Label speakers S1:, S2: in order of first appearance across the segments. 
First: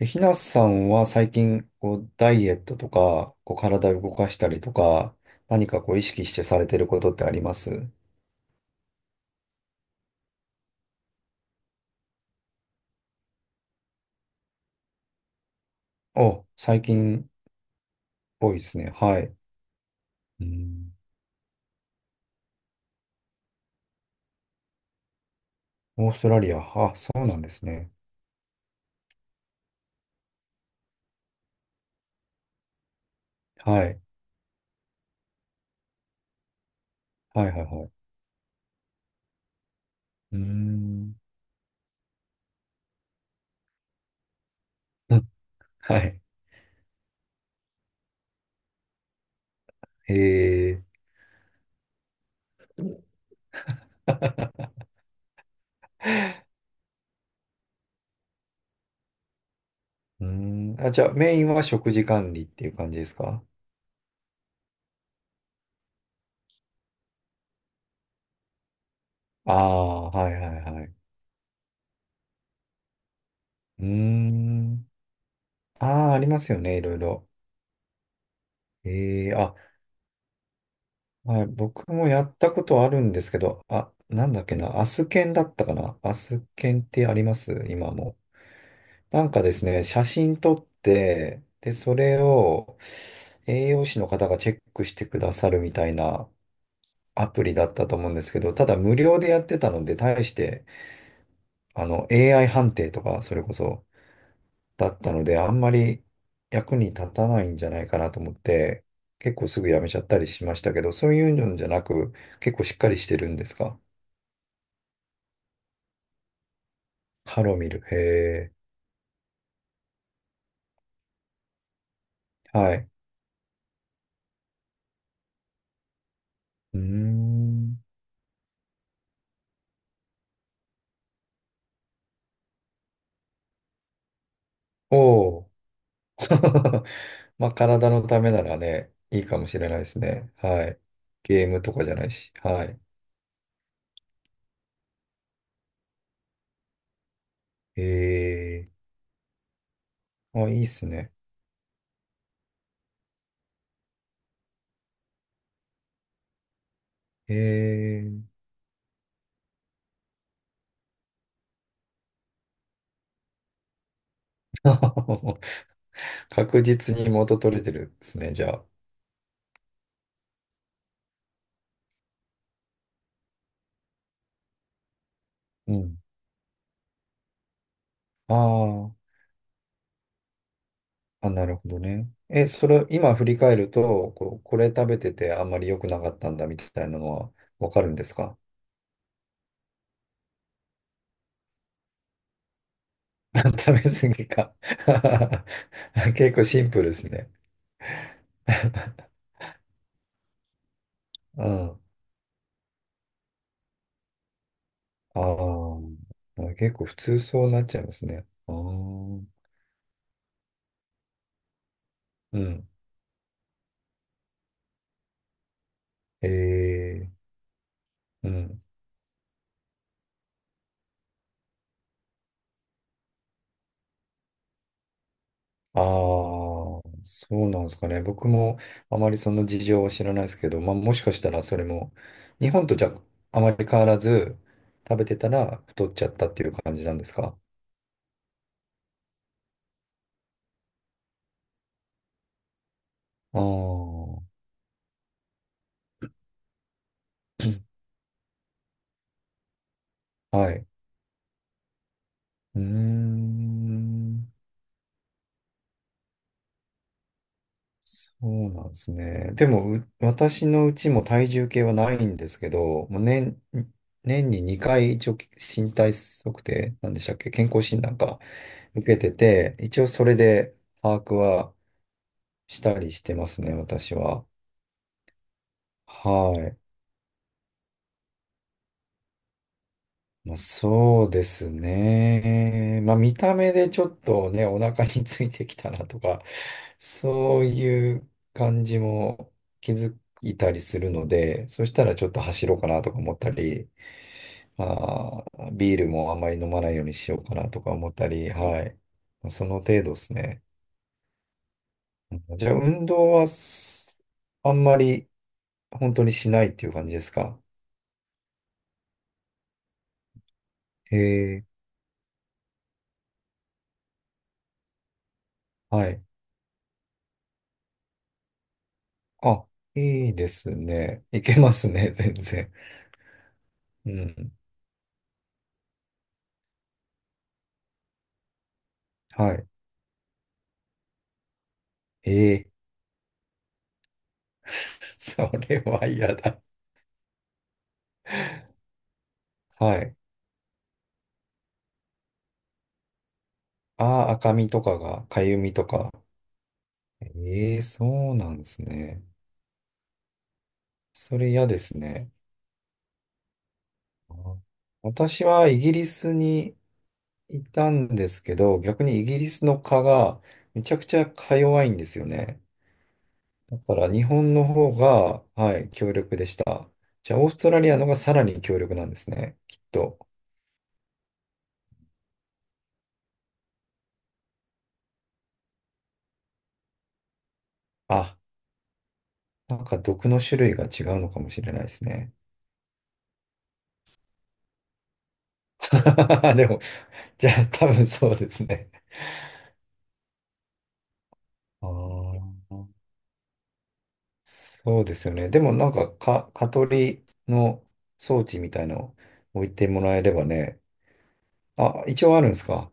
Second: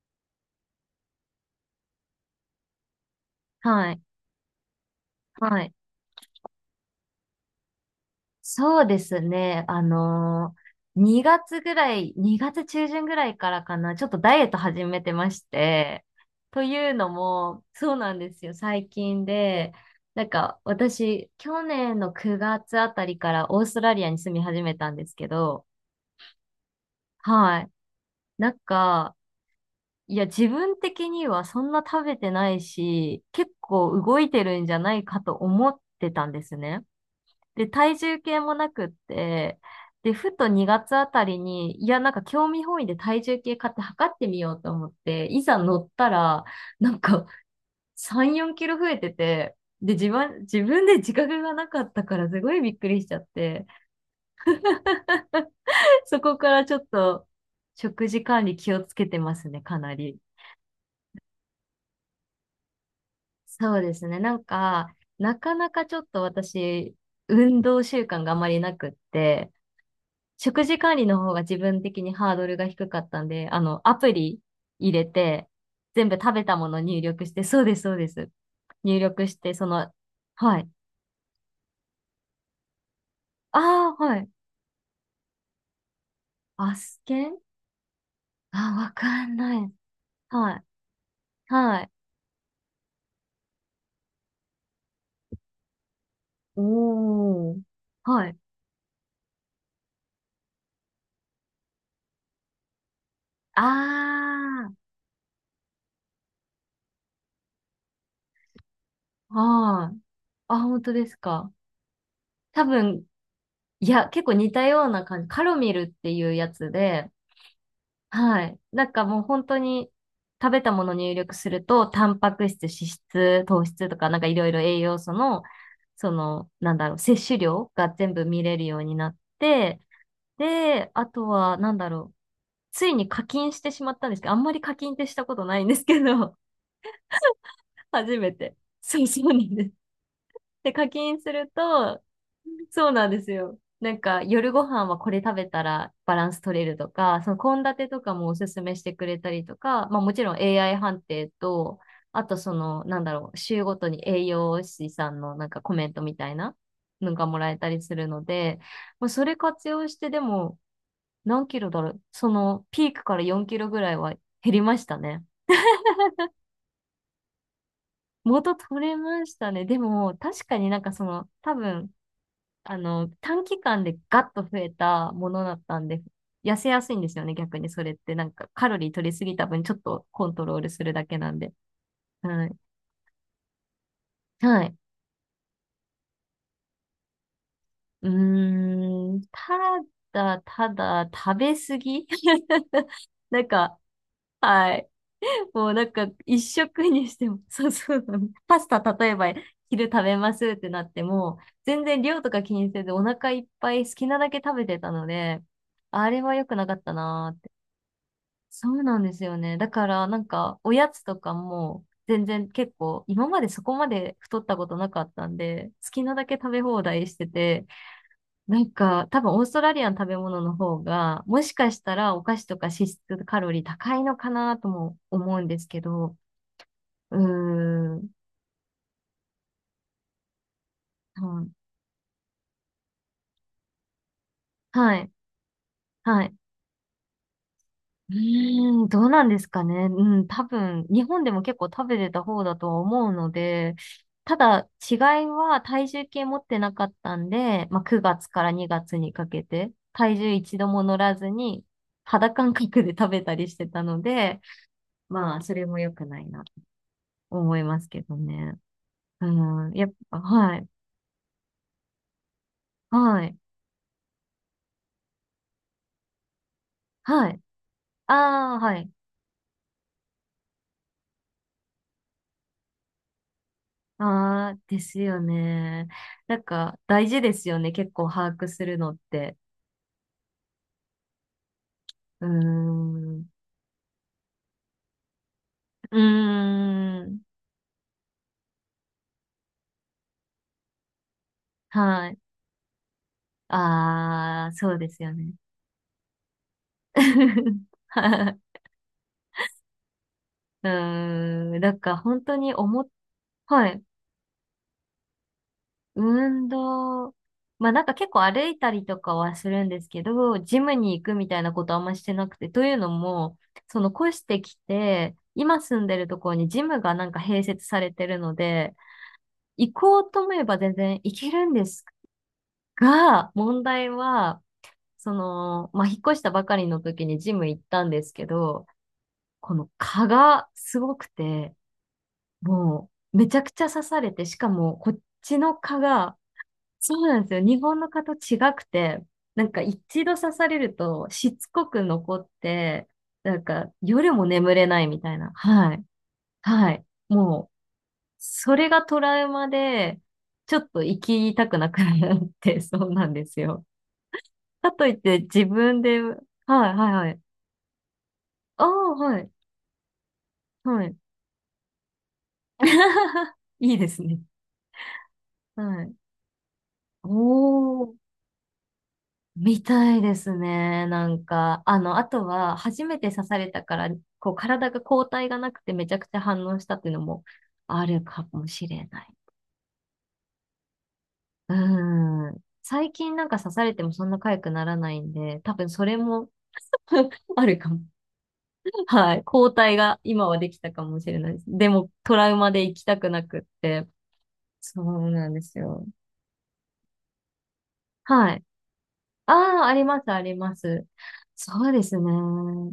S1: えひなさんは最近、ダイエットとか、
S2: は
S1: 体
S2: い、
S1: を動かしたりとか、
S2: は
S1: 何
S2: い。
S1: か意識してされてることってあります？
S2: そうですね。2月ぐらい、2月中旬ぐらいからかな、ちょっとダイエット始めてまして、
S1: お、
S2: と
S1: 最
S2: いうの
S1: 近
S2: も、そうなんです
S1: 多
S2: よ、
S1: いです
S2: 最
S1: ね。は
S2: 近
S1: い。
S2: で、なん
S1: う
S2: か
S1: ん。
S2: 私、去年の9月あたりからオーストラリアに住み始めたんですけど、
S1: オーストラリア。あ、そうなんで
S2: は
S1: す
S2: い。
S1: ね。
S2: なんか、いや、自分的にはそんな食べてないし、結
S1: は
S2: 構
S1: い。
S2: 動いてるんじゃないかと思ってたんですね。
S1: はいは
S2: で、
S1: いはい。
S2: 体重計もなくって、で、ふ
S1: うー
S2: と2月あ
S1: ん。
S2: たりに、いや、なんか興味本位で体重計買って測ってみようと思っ
S1: う
S2: て、
S1: ん、
S2: いざ乗っ
S1: は
S2: た
S1: い。
S2: ら、なんか3、4キロ増えてて、で、自
S1: へ
S2: 分、自分で
S1: え。
S2: 自覚がなかったからすごいびっくりしちゃって、そこからちょっと食事管理気をつけてますね、かなり。
S1: うーん。あ、じゃあ、メインは食事管理っていう感じですか？
S2: そうですね。なんか、なかなかちょっと私、運動習慣があまりなくって、
S1: ああー、はいはい
S2: 食事
S1: はい。
S2: 管理の方が自分的にハードルが低かったんで、あ
S1: う
S2: の、
S1: ー
S2: アプリ
S1: ん。
S2: 入れて、全
S1: ああ、
S2: 部
S1: あり
S2: 食
S1: ま
S2: べ
S1: す
S2: た
S1: よ
S2: も
S1: ね、
S2: の
S1: いろい
S2: 入力
S1: ろ。
S2: して、そうです、そうです。入力
S1: ええ、
S2: して、その、はい。
S1: はい、僕もやったことあるんですけ
S2: あ
S1: ど、あ、
S2: あ、は
S1: な
S2: い。
S1: んだっけな、アスケンだったかな、アスケ
S2: ア
S1: ンっ
S2: ス
S1: てあり
S2: ケ
S1: ま
S2: ン、
S1: す今も？
S2: あ、わ
S1: な
S2: か
S1: ん
S2: ん
S1: かで
S2: な
S1: す
S2: い。
S1: ね、写真撮
S2: はい。
S1: って、で、
S2: はい。
S1: それを栄養士の方がチェックしてくださるみたいなアプ
S2: お
S1: リ
S2: ー。
S1: だったと思うんで
S2: は
S1: す
S2: い。
S1: けど、ただ無料でやってたので、対して、あの、AI 判定とか、それこ
S2: あ
S1: そ、だったので、あんまり役に立たないんじゃないかなと思って、
S2: あ、
S1: 結構すぐやめ
S2: は
S1: ち
S2: い。
S1: ゃったりしま
S2: あ、
S1: した
S2: 本
S1: け
S2: 当
S1: ど、
S2: で
S1: そう
S2: す
S1: いう
S2: か？
S1: のじゃなく、結
S2: 多
S1: 構しっかり
S2: 分、
S1: してるんですか？
S2: いや、結構似たような感じ。カロミルっていうやつで、
S1: ハロミル。
S2: は
S1: へ
S2: い。
S1: え。
S2: なんかもう本当に食べたもの入力すると、タンパク質、脂
S1: はい。
S2: 質、糖質とか、なんかいろいろ栄養素の、その、なん
S1: うー
S2: だろう、摂取量
S1: ん。
S2: が全部見れるようになって、で、あとは、なんだろう、ついに課金してしまったんですけど、あんまり課金ってしたこ
S1: お
S2: と
S1: お。
S2: ないんですけど、
S1: まあ、体 の
S2: 初
S1: ため
S2: め
S1: な
S2: て。
S1: らね、
S2: そうそ
S1: い
S2: う
S1: い
S2: な
S1: かも
S2: ん
S1: し
S2: で
S1: れ
S2: す。
S1: ないですね。は
S2: で、
S1: い。
S2: 課金す
S1: ゲー
S2: る
S1: ムとかじゃ
S2: と、
S1: ないし。はい。
S2: そうなんですよ。なんか、夜ご飯はこれ食べたらバランス取れるとか、その献
S1: へ
S2: 立とかもおすすめし
S1: え。
S2: てくれたりとか、まあもちろん
S1: あ、いいっ
S2: AI
S1: す
S2: 判
S1: ね。
S2: 定と、あとその、なんだろう、週ごとに栄養士さんのなんかコメントみたいなのが
S1: へ
S2: もらえたりする
S1: え。
S2: ので、まあ、それ活用してでも何キロだろう、そのピークから4キロぐらいは減りましたね。
S1: 確実に元取れてるですね、じゃ
S2: 元
S1: あ。
S2: 取れましたね。でも、確かになんかその、多分、あの、短期間でガッと増えたものだっ
S1: う
S2: たん
S1: ん。
S2: で、痩せやすいんですよね、逆にそれって。なんか、カロリー
S1: あ
S2: 取りすぎた分、ちょっとコントロールするだけ
S1: あ。あ、
S2: なん
S1: な
S2: で。
S1: るほどね。
S2: は
S1: え、
S2: い。
S1: それ、今振り返ると、こう、こ
S2: は
S1: れ
S2: い。
S1: 食べててあんまり良くなかったんだみたいなのはわかるんで
S2: う
S1: すか？
S2: ーん、ただ、食べ過ぎ なん
S1: 食
S2: か、
S1: べ過ぎか。
S2: はい。もうなんか、
S1: 結
S2: 一
S1: 構シンプ
S2: 食
S1: ルです
S2: にして
S1: ね。
S2: も、そうそうなの。パスタ、例えば、昼食べますってなっても、
S1: うん。あ
S2: 全然量とか気にせず、お腹いっぱい好きなだけ食べてたので、あれは良
S1: あ、
S2: くな
S1: 結
S2: かっ
S1: 構
S2: た
S1: 普通
S2: なーっ
S1: そう
S2: て。
S1: なっちゃいますね。ああ、
S2: そうなんです
S1: う
S2: よね。だからなんかおやつとかも全然
S1: ん。
S2: 結構今までそこまで太ったことなかったんで好きなだ
S1: え
S2: け食べ放題
S1: え、
S2: してて、
S1: う
S2: な
S1: ん。
S2: んか多分オーストラリアの食べ物の方がもしかしたらお菓子とか脂質カロリー高いのかなとも思うんです
S1: あ
S2: け
S1: あ、
S2: ど、う
S1: そうなんですか
S2: ー
S1: ね。
S2: ん、
S1: 僕もあまりその事情は知らないですけど、まあもしかし
S2: う
S1: たら
S2: ん、
S1: それも、日本とじゃあまり変わらず
S2: は
S1: 食べ
S2: い。
S1: てたら太っちゃっ
S2: は
S1: たっ
S2: い。
S1: ていう感じなんですか？
S2: うーん、どうなんですかね。うん、多分、日本でも結構食べてた方だとは思うの
S1: ああ
S2: で、
S1: ー、
S2: ただ、違いは体重計持ってなかったんで、まあ、9月から2月にかけて、体重
S1: はい。
S2: 一
S1: う
S2: 度も乗らずに、肌感
S1: ー
S2: 覚で食べたりしてたの
S1: ん。
S2: で、まあ、それも良くないな、思いますけ
S1: そ
S2: ど
S1: う
S2: ね。
S1: なんですね。で
S2: うん、
S1: も、
S2: や
S1: う
S2: っぱ、
S1: 私
S2: は
S1: の
S2: い、
S1: うちも体重計はないんですけど、
S2: は
S1: もう
S2: い、
S1: 年、年に2回一応身体測定、なんでしたっ
S2: は
S1: け、
S2: い。
S1: 健康診断
S2: あ
S1: か、
S2: あ、は
S1: 受
S2: い。
S1: けてて、一応それで把握はしたりしてますね、私は。
S2: ああ、ですよね。
S1: は
S2: なん
S1: い。
S2: か、大事ですよね。結構把握するのって。
S1: まあ、そうです
S2: うー
S1: ね。まあ、見
S2: ん。
S1: た目でちょっとね、お腹についてきたな
S2: う
S1: とか、
S2: ーん。
S1: そういう感じも気づいたりするので、そしたらち
S2: は
S1: ょっ
S2: い。
S1: と走ろうかなとか思ったり、
S2: ああ、そうですよ
S1: ま
S2: ね。
S1: あ、ビールもあんまり飲まないようにしようかなと か思った
S2: は
S1: り、
S2: い。
S1: はい。まあその程度ですね。
S2: うーん。なんか本当
S1: じゃ
S2: に
S1: あ、
S2: 思
S1: 運
S2: っ、
S1: 動は
S2: はい。
S1: す、あんまり本当にしない
S2: 運
S1: っていう感じです
S2: 動。
S1: か？
S2: まあなんか結構歩いたりとかはするんですけど、ジムに
S1: へ
S2: 行くみたい
S1: え、
S2: なことあんましてなくて、というのも、その越してきて、今住ん
S1: は
S2: で
S1: い。
S2: るところにジムがなんか併設されてるので、
S1: あ、
S2: 行こう
S1: いい
S2: と
S1: で
S2: 思え
S1: す
S2: ば全然
S1: ね。
S2: 行
S1: い
S2: け
S1: け
S2: るん
S1: ま
S2: で
S1: す
S2: す
S1: ね、全然。
S2: が、問題
S1: うん。
S2: は、その、まあ、引っ越したばかりの時にジム行ったんですけど、
S1: はい。
S2: この蚊がすごくて、
S1: ええ。
S2: もうめちゃくちゃ刺されて、しかもこ っ
S1: そ
S2: ちの
S1: れ
S2: 蚊
S1: は嫌
S2: が、
S1: だ。
S2: そうなんですよ。日本の蚊と違くて、なんか
S1: はい。
S2: 一度刺されるとしつこく残って、なんか
S1: ああ、
S2: 夜も
S1: 赤み
S2: 眠
S1: と
S2: れ
S1: か
S2: ないみ
S1: が、
S2: たい
S1: か
S2: な。
S1: ゆみと
S2: はい。
S1: か。
S2: はい。もう、
S1: ええ、そうなんで
S2: そ
S1: す
S2: れがト
S1: ね。
S2: ラウマで、ちょっと生
S1: それ
S2: き
S1: 嫌
S2: たく
S1: で
S2: なく
S1: すね。
S2: なって、そうなんですよ。
S1: あ、
S2: かといって
S1: 私
S2: 自
S1: はイギ
S2: 分
S1: リ
S2: で、は
S1: ス
S2: い
S1: に
S2: はいはい。
S1: いたんですけど、
S2: あ
S1: 逆
S2: あ、
S1: にイ
S2: は
S1: ギリ
S2: い。
S1: スの蚊がめちゃ
S2: は
S1: く
S2: い。
S1: ちゃか弱いんですよね。だ
S2: い
S1: か
S2: いで
S1: ら
S2: す
S1: 日
S2: ね。
S1: 本の方が、はい、
S2: は
S1: 強
S2: い。
S1: 力でした。
S2: お
S1: じゃあ、オーストラリアの
S2: ー、
S1: がさらに強力なんですね。きっ
S2: みた
S1: と。
S2: いですね。なんか、あの、あとは、初めて刺されたから、こう、体が抗体がなくてめちゃくちゃ反応したっていうのもある
S1: あ、
S2: かもしれない。
S1: なんか毒の種類が違うのかもしれないですね。
S2: うん。最近なんか刺されてもそんな痒くならないんで、多分それも
S1: でも、じゃ
S2: あ
S1: あ
S2: る
S1: 多
S2: かも。
S1: 分そうですね。
S2: はい。抗体が今はできたかもしれないです。
S1: あ
S2: でも、トラウマで
S1: あ、
S2: 行きたくなくって。そ
S1: そうです
S2: う
S1: よ
S2: な
S1: ね。
S2: ん
S1: で
S2: で
S1: も
S2: す
S1: なん
S2: よ。
S1: か、か、蚊取りの装
S2: は
S1: 置
S2: い。
S1: みたいの
S2: あ
S1: 置い
S2: あ、
S1: て
S2: あ
S1: も
S2: り
S1: ら
S2: ま
S1: え
S2: す、
S1: れ
S2: あ
S1: ば
S2: りま
S1: ね。
S2: す。そうで
S1: あ、
S2: す
S1: 一
S2: ね。
S1: 応あるんですか？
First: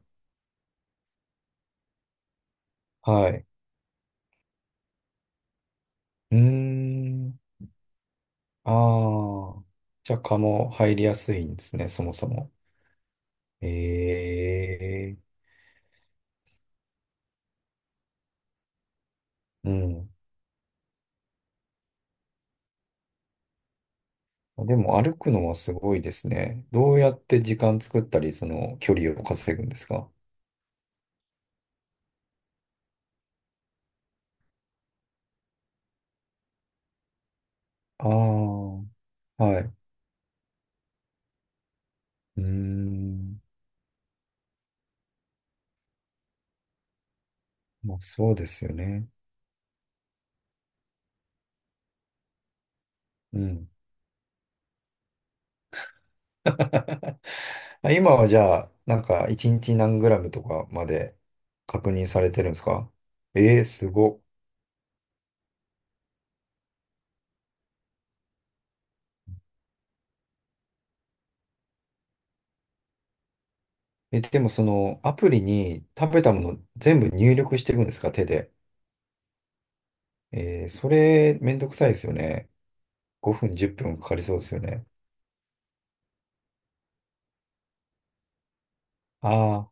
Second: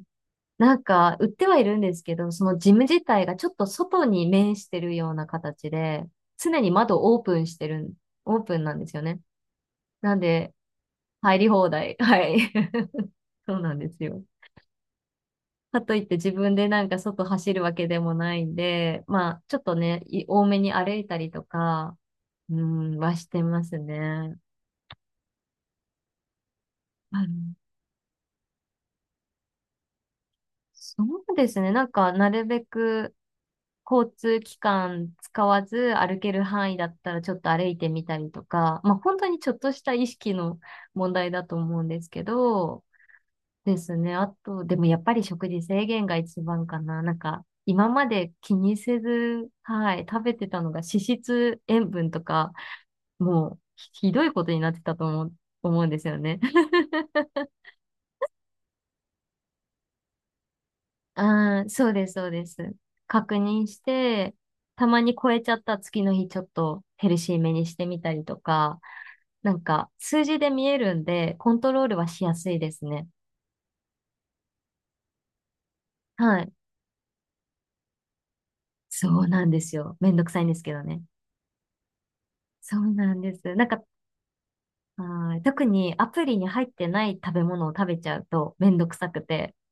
S2: なんか、売ってはいるんですけど、そのジム自体
S1: は
S2: が
S1: い。
S2: ちょっと外に面してるような形で、
S1: うー
S2: 常に窓オープ
S1: ん。
S2: ンしてるん、オープン
S1: あ
S2: なんですよね。
S1: あ。じ
S2: な
S1: ゃ
S2: ん
S1: あ蚊
S2: で、
S1: も入りやす
S2: 入
S1: い
S2: り
S1: んで
S2: 放
S1: すね、
S2: 題。
S1: そも
S2: は
S1: そ
S2: い。
S1: も。
S2: そうなんですよ。
S1: ええ、
S2: かといって自分でなんか外走るわけでもないんで、まあ、ちょっ
S1: う
S2: とね、
S1: ん。
S2: い多めに歩いたりとか、うん、はしてますね。
S1: でも歩くのはすごいですね。どうやっ
S2: はい。
S1: て時間作ったり、その距離を稼ぐんですか？
S2: そうですね。なんか、なるべく、交通機関使わず歩ける範囲だったらちょっと歩いてみ
S1: ああ
S2: たりとか、
S1: ー。
S2: まあ本当に
S1: は
S2: ちょっ
S1: い。
S2: と
S1: う
S2: した意識の問題だと思うんですけ
S1: ー
S2: ど、
S1: ん。
S2: ですね。あと、でもやっぱり食事制限が一番かな。なんか、今
S1: まあ、
S2: まで
S1: そうで
S2: 気
S1: すよ
S2: にせ
S1: ね。
S2: ず、はい、食べてたのが脂質、塩分とか、
S1: う
S2: もう
S1: ん。
S2: ひどいことになってたと思うんですよね。
S1: まあ今はじゃあ、なんか1日何グラムとかまで
S2: ああ、そ
S1: 確
S2: う
S1: 認
S2: です、
S1: さ
S2: そ
S1: れ
S2: う
S1: て
S2: で
S1: るんです
S2: す。
S1: か？
S2: 確
S1: えー、
S2: 認し
S1: すご
S2: て、
S1: っ。
S2: たまに超えちゃった次の日ちょっとヘルシーめにしてみたりとか、なんか、数字で見えるんで、コントロールはしやすいですね。
S1: え、でもそのアプリに食べた
S2: は
S1: も
S2: い。
S1: の全部入力していくんですか手で。
S2: そうなんですよ。めんどくさいんです
S1: えー、
S2: けど
S1: そ
S2: ね。
S1: れめんどくさいですよね。
S2: そうなんで
S1: 5
S2: す。
S1: 分、
S2: なん
S1: 10
S2: か、
S1: 分かかりそうですよね。
S2: はい、特にアプリに入ってない食べ物を食べちゃうとめんどくさくて。
S1: ああ、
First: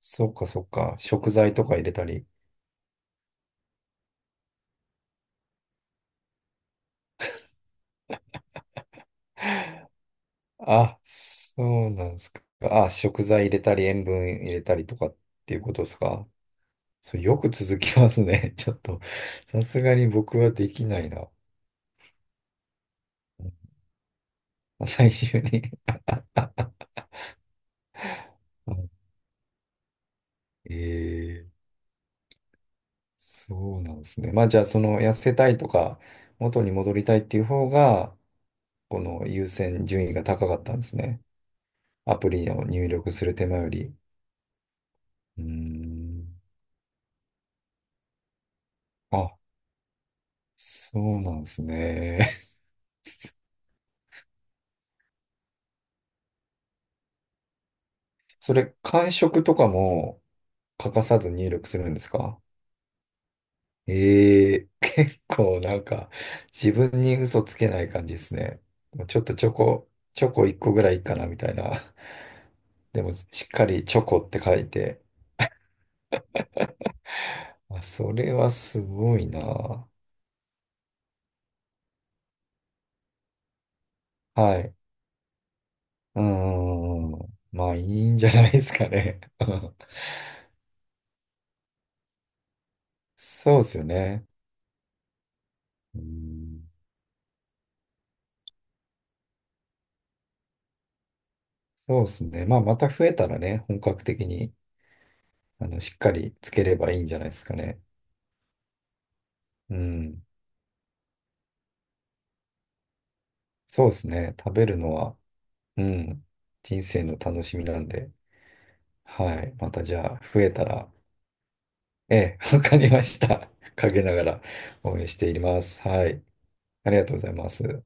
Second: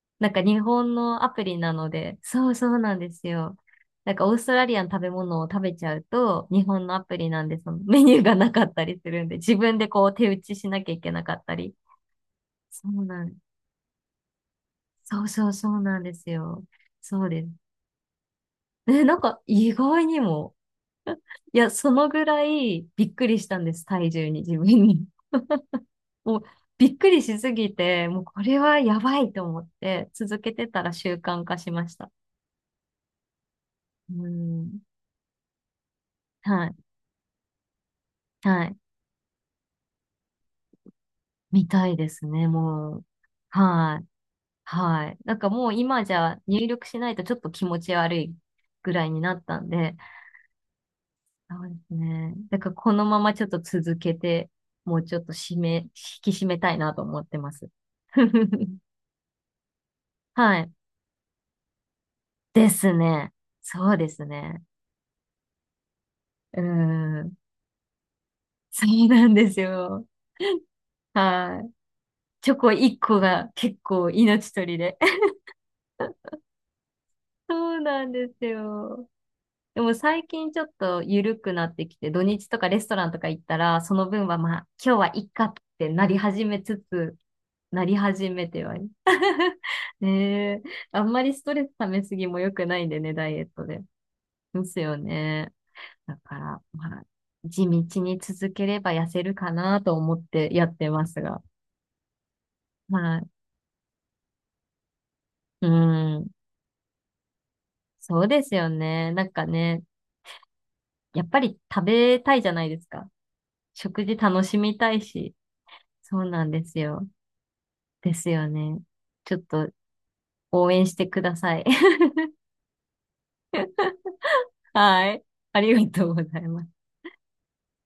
S1: そ
S2: な
S1: っ
S2: んか
S1: か
S2: 日
S1: そっ
S2: 本
S1: か。
S2: のア
S1: 食
S2: プ
S1: 材
S2: リ
S1: と
S2: な
S1: か入
S2: の
S1: れた
S2: で、
S1: り。
S2: そうそうなんですよ。なんかオーストラリアの食べ物を食べちゃうと、日本のアプリなんでそのメニューがなかったりするんで、自分でこう手打ちしなきゃい
S1: あ、
S2: けなかった
S1: そ
S2: り。
S1: うなんですか。
S2: そ
S1: あ、
S2: う
S1: 食
S2: なん、
S1: 材入れたり、塩分入れたりとかっ
S2: そうそう
S1: ていう
S2: そ
S1: こ
S2: う
S1: とです
S2: なんで
S1: か？
S2: すよ。
S1: それ
S2: そう
S1: よ
S2: です。
S1: く続きますね。ちょっと、
S2: ね、なんか
S1: さ
S2: 意
S1: すが
S2: 外
S1: に
S2: に
S1: 僕は
S2: も、
S1: できないな。
S2: いや、そのぐらいびっくりしたんです、体重に、自分に。
S1: 最終 に。
S2: もうびっくりしすぎて、もうこれはや
S1: は
S2: ばいと思って、続けて
S1: い、
S2: たら習慣
S1: え
S2: 化
S1: ー、
S2: しました。
S1: そうなんです
S2: う
S1: ね。まあじゃあ、そ
S2: ん。
S1: の痩せたいとか、元
S2: は
S1: に
S2: い。
S1: 戻りたいっていう方が、
S2: はい。
S1: この優先順位が高かったんですね。
S2: みたいで
S1: ア
S2: す
S1: プ
S2: ね、
S1: リを入
S2: もう。
S1: 力する手間より。
S2: はい。はい。なん
S1: うー
S2: かもう今じ
S1: ん。
S2: ゃ入力しないとちょっと気持ち悪いぐらいにな
S1: あ、
S2: ったんで、
S1: そうなんです
S2: そうです
S1: ね。
S2: ね。だからこのまま ちょっと続けて、もうちょっと締め、引き締めたいなと思ってます。
S1: それ、感触とかも
S2: はい。
S1: 欠かさず入力するんですか？
S2: ですね。そうです
S1: え
S2: ね。
S1: え。 結構なんか
S2: う
S1: 自分に
S2: ん。
S1: 嘘つけない感じですね。
S2: そ
S1: も
S2: う
S1: うちょっ
S2: なん
S1: とチ
S2: で
S1: ョ
S2: す
S1: コ、
S2: よ。
S1: チョコ1個ぐらいいいかなみたい
S2: はい。
S1: な。
S2: チョコ 1
S1: でも
S2: 個
S1: しっ
S2: が
S1: か
S2: 結
S1: りチョ
S2: 構
S1: コって
S2: 命
S1: 書い
S2: 取りで。
S1: て。
S2: そう
S1: あ、
S2: なん
S1: そ
S2: で
S1: れ
S2: す
S1: はす
S2: よ。
S1: ごい
S2: で
S1: な。
S2: も最近ちょっと緩くなってきて、土日とかレストランとか行ったら、その分はま
S1: は
S2: あ、
S1: い。
S2: 今日はいっかってなり
S1: うー
S2: 始めつつ、
S1: ん。まあい
S2: なり
S1: いんじ
S2: 始
S1: ゃ
S2: め
S1: ないで
S2: て、
S1: す
S2: は
S1: か
S2: い。
S1: ね。
S2: ねえ。あんまりストレス溜めすぎも良くないんでね、ダイエッ
S1: そうで
S2: ト
S1: す
S2: で。
S1: よね。
S2: ですよね。
S1: う
S2: だから、
S1: ん、
S2: まあ、地道に続ければ痩せるかなと思ってやってますが。
S1: そうですね。まあまた増え
S2: は
S1: た
S2: い。
S1: らね、本格的に
S2: う
S1: あのしっか
S2: ん。
S1: りつければいいんじゃないですかね。
S2: そうですよね。なんか
S1: う
S2: ね、
S1: ん。
S2: やっぱり食べたいじゃないですか。
S1: そうで
S2: 食
S1: す
S2: 事
S1: ね。
S2: 楽
S1: 食
S2: し
S1: べ
S2: み
S1: る
S2: た
S1: の
S2: い
S1: は。
S2: し。
S1: う
S2: そう
S1: ん。
S2: なんです
S1: 人生
S2: よ。
S1: の楽しみなんで。
S2: ですよね。
S1: は
S2: ちょっ
S1: い。
S2: と
S1: またじゃあ、増えた
S2: 応援
S1: ら、
S2: してください。
S1: ええ、わかりました。陰ながら応援
S2: は
S1: し
S2: い。
S1: てい
S2: あ
S1: ま
S2: り
S1: す。
S2: が
S1: は
S2: とうご
S1: い。
S2: ざいます。
S1: ありがとうございます。